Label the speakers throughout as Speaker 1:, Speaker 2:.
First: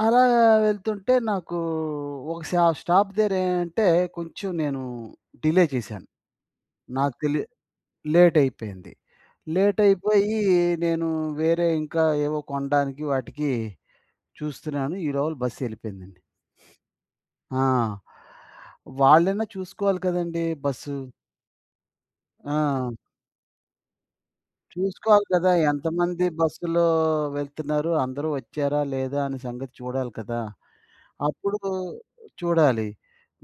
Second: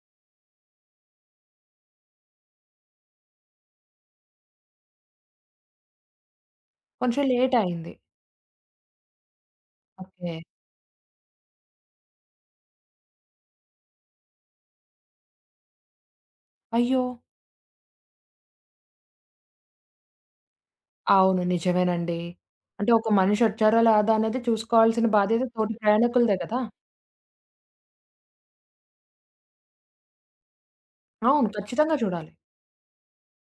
Speaker 1: అలా వెళ్తుంటే నాకు ఒక సా స్టాప్ దగ్గరేంటే కొంచెం నేను డిలే చేశాను. నాకు
Speaker 2: కొంచెం
Speaker 1: తెలి
Speaker 2: లేటయింది.
Speaker 1: లేటయిపోయింది. లేటయిపోయి
Speaker 2: ఓకే.
Speaker 1: నేను వేరే ఇంకా ఏవో కొనడానికి వాటికి చూస్తున్నాను. ఈ లోపల బస్ ఎళ్ళిపోయిందండి.
Speaker 2: అయ్యో!
Speaker 1: ఆ! వాళ్ళైనా చూసుకోవాలి కదండీ! బస్సు.
Speaker 2: అవును. నిజమేనండి. అంటే
Speaker 1: ఆ!
Speaker 2: ఒక మనిషొచ్చారో? లేదనేది చూసుకోవాల్సిన
Speaker 1: చూసుకోవాలి
Speaker 2: బాధ్యత
Speaker 1: కదా!
Speaker 2: తోటి
Speaker 1: ఎంతమంది
Speaker 2: ప్రయాణికులదే గదా!
Speaker 1: బస్సులో వెళ్తున్నారు? అందరూ వచ్చారా? లేదా? అనే సంగతి చూడాలి కదా!
Speaker 2: అవును.
Speaker 1: అప్పుడు
Speaker 2: ఖచ్చితంగా చూడాలి.
Speaker 1: చూడాలి.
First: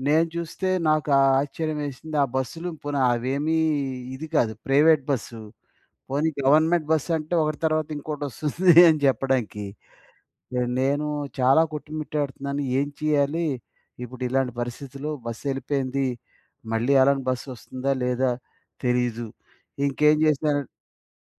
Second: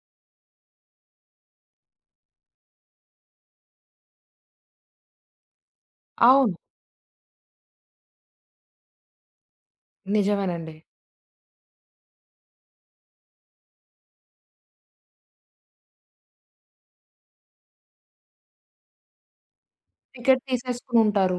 Speaker 1: నేను చూస్తే నాకా ఆశ్చర్యమేసింది. ఆ బస్సులు పోనీ అవేమీ ఇది కాదు. Private bus. పోనీ
Speaker 2: అవును.
Speaker 1: గవర్నమెంట్ బసంటే ఒకటి తర్వాత ఇంకోటొస్తుంది అని చెప్పడానికి. ఆహ్,
Speaker 2: నిజమేనండి.
Speaker 1: నేను చాలా కొట్టుమిట్టాడుతున్నాను. ఏం చేయాలి? ఇప్పుడిలాంటి పరిస్థితుల్లో బస్ యెళ్ళిపోయింది. మళ్ళీ అలాంటి బస్సొస్తుందా? లేదా? తెలీదు. ఇంకేం
Speaker 2: టికెట్
Speaker 1: చేశనన్
Speaker 2: తీసేసుకొనుంటారు.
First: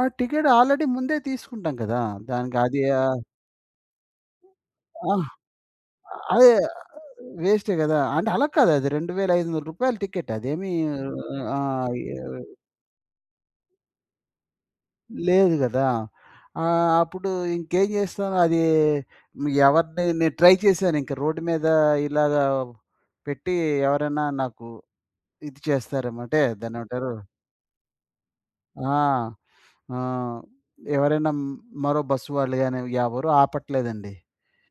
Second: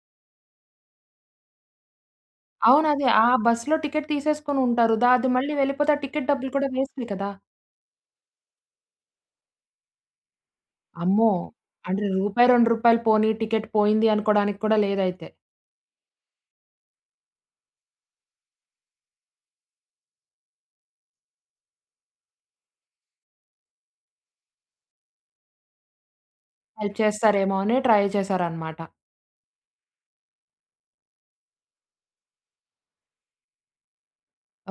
Speaker 1: ఆ! టికెట్ ఆల్రెడీ ముందే తీసుకుంటాం గదా! దానికి అది
Speaker 2: అవునదే.
Speaker 1: ఆహ్
Speaker 2: ఆ బస్సులో టికెట్ తీసేసుకొనుంటారు. దా
Speaker 1: అహ్,
Speaker 2: అది మళ్ళీ వెళ్ళిపోతే ఆ టికెట్
Speaker 1: అ అదే
Speaker 2: డబ్బులు కూడా వేస్టే కదా!
Speaker 1: వేస్టే గదా! అంటే అలా కాదది 2500 రూపాయల టికెట్ అదేమి
Speaker 2: అమ్మో!
Speaker 1: ఆహ్,
Speaker 2: అంటే
Speaker 1: ఈహ్
Speaker 2: రూపాయి, 2 రూపాయలు పోనీ టికెట్ పోయింది అనుకోవడానికి కూడా లేదైతే!
Speaker 1: లేదు గదా! ఆహ్, అప్పుడు ఇంకేం చేస్తాను. అది మీ ఎవరిని నేను ట్రై చేశాను. ఇంకా రోడ్ మీద ఇలాగ పెట్టి ఎవరైనా నాకు ఇది చేస్తారేమో అంటే
Speaker 2: హెల్ప్
Speaker 1: దాన్నేమంటారు?
Speaker 2: చేస్తారేమో అని ట్రై చేశారనమాట.
Speaker 1: ఆ! ఆ! ఎవరైనా హ్మ్, మరో బస్ వాళ్ళు గాని ఎవరూ ఆపట్లేదండి.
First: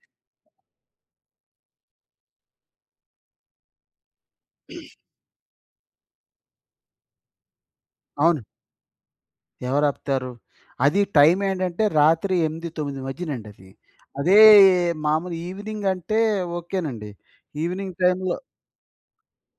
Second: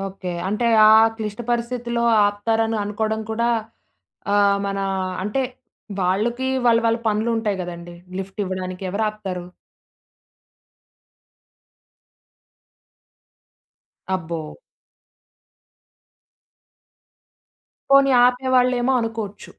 Speaker 2: ఓకే. అంటే ఆ క్లిష్ట పరిస్థితిలో ఆపుతారని అనుకోవడం కూడా ఆహ్, మన అంటే వాళ్ళకి వాళ్ళ వాళ్ళ పనులుంటాయి గదండీ! లిఫ్ట్
Speaker 1: అవును.
Speaker 2: ఇవ్వడానికి ఎవరాపుతారు?
Speaker 1: ఎవరాపుతారు? అది టైమేంటంటే రాత్రి 8, 9 మధ్యనండది. అదే
Speaker 2: అబ్బో!
Speaker 1: మామూలు ఈవెనింగ్ అంటే ఓకే నండి. ఈవెనింగ్
Speaker 2: పోని
Speaker 1: టైమ్‌లో
Speaker 2: ఆపేవాళ్ళేమో అనుకోవచ్చు.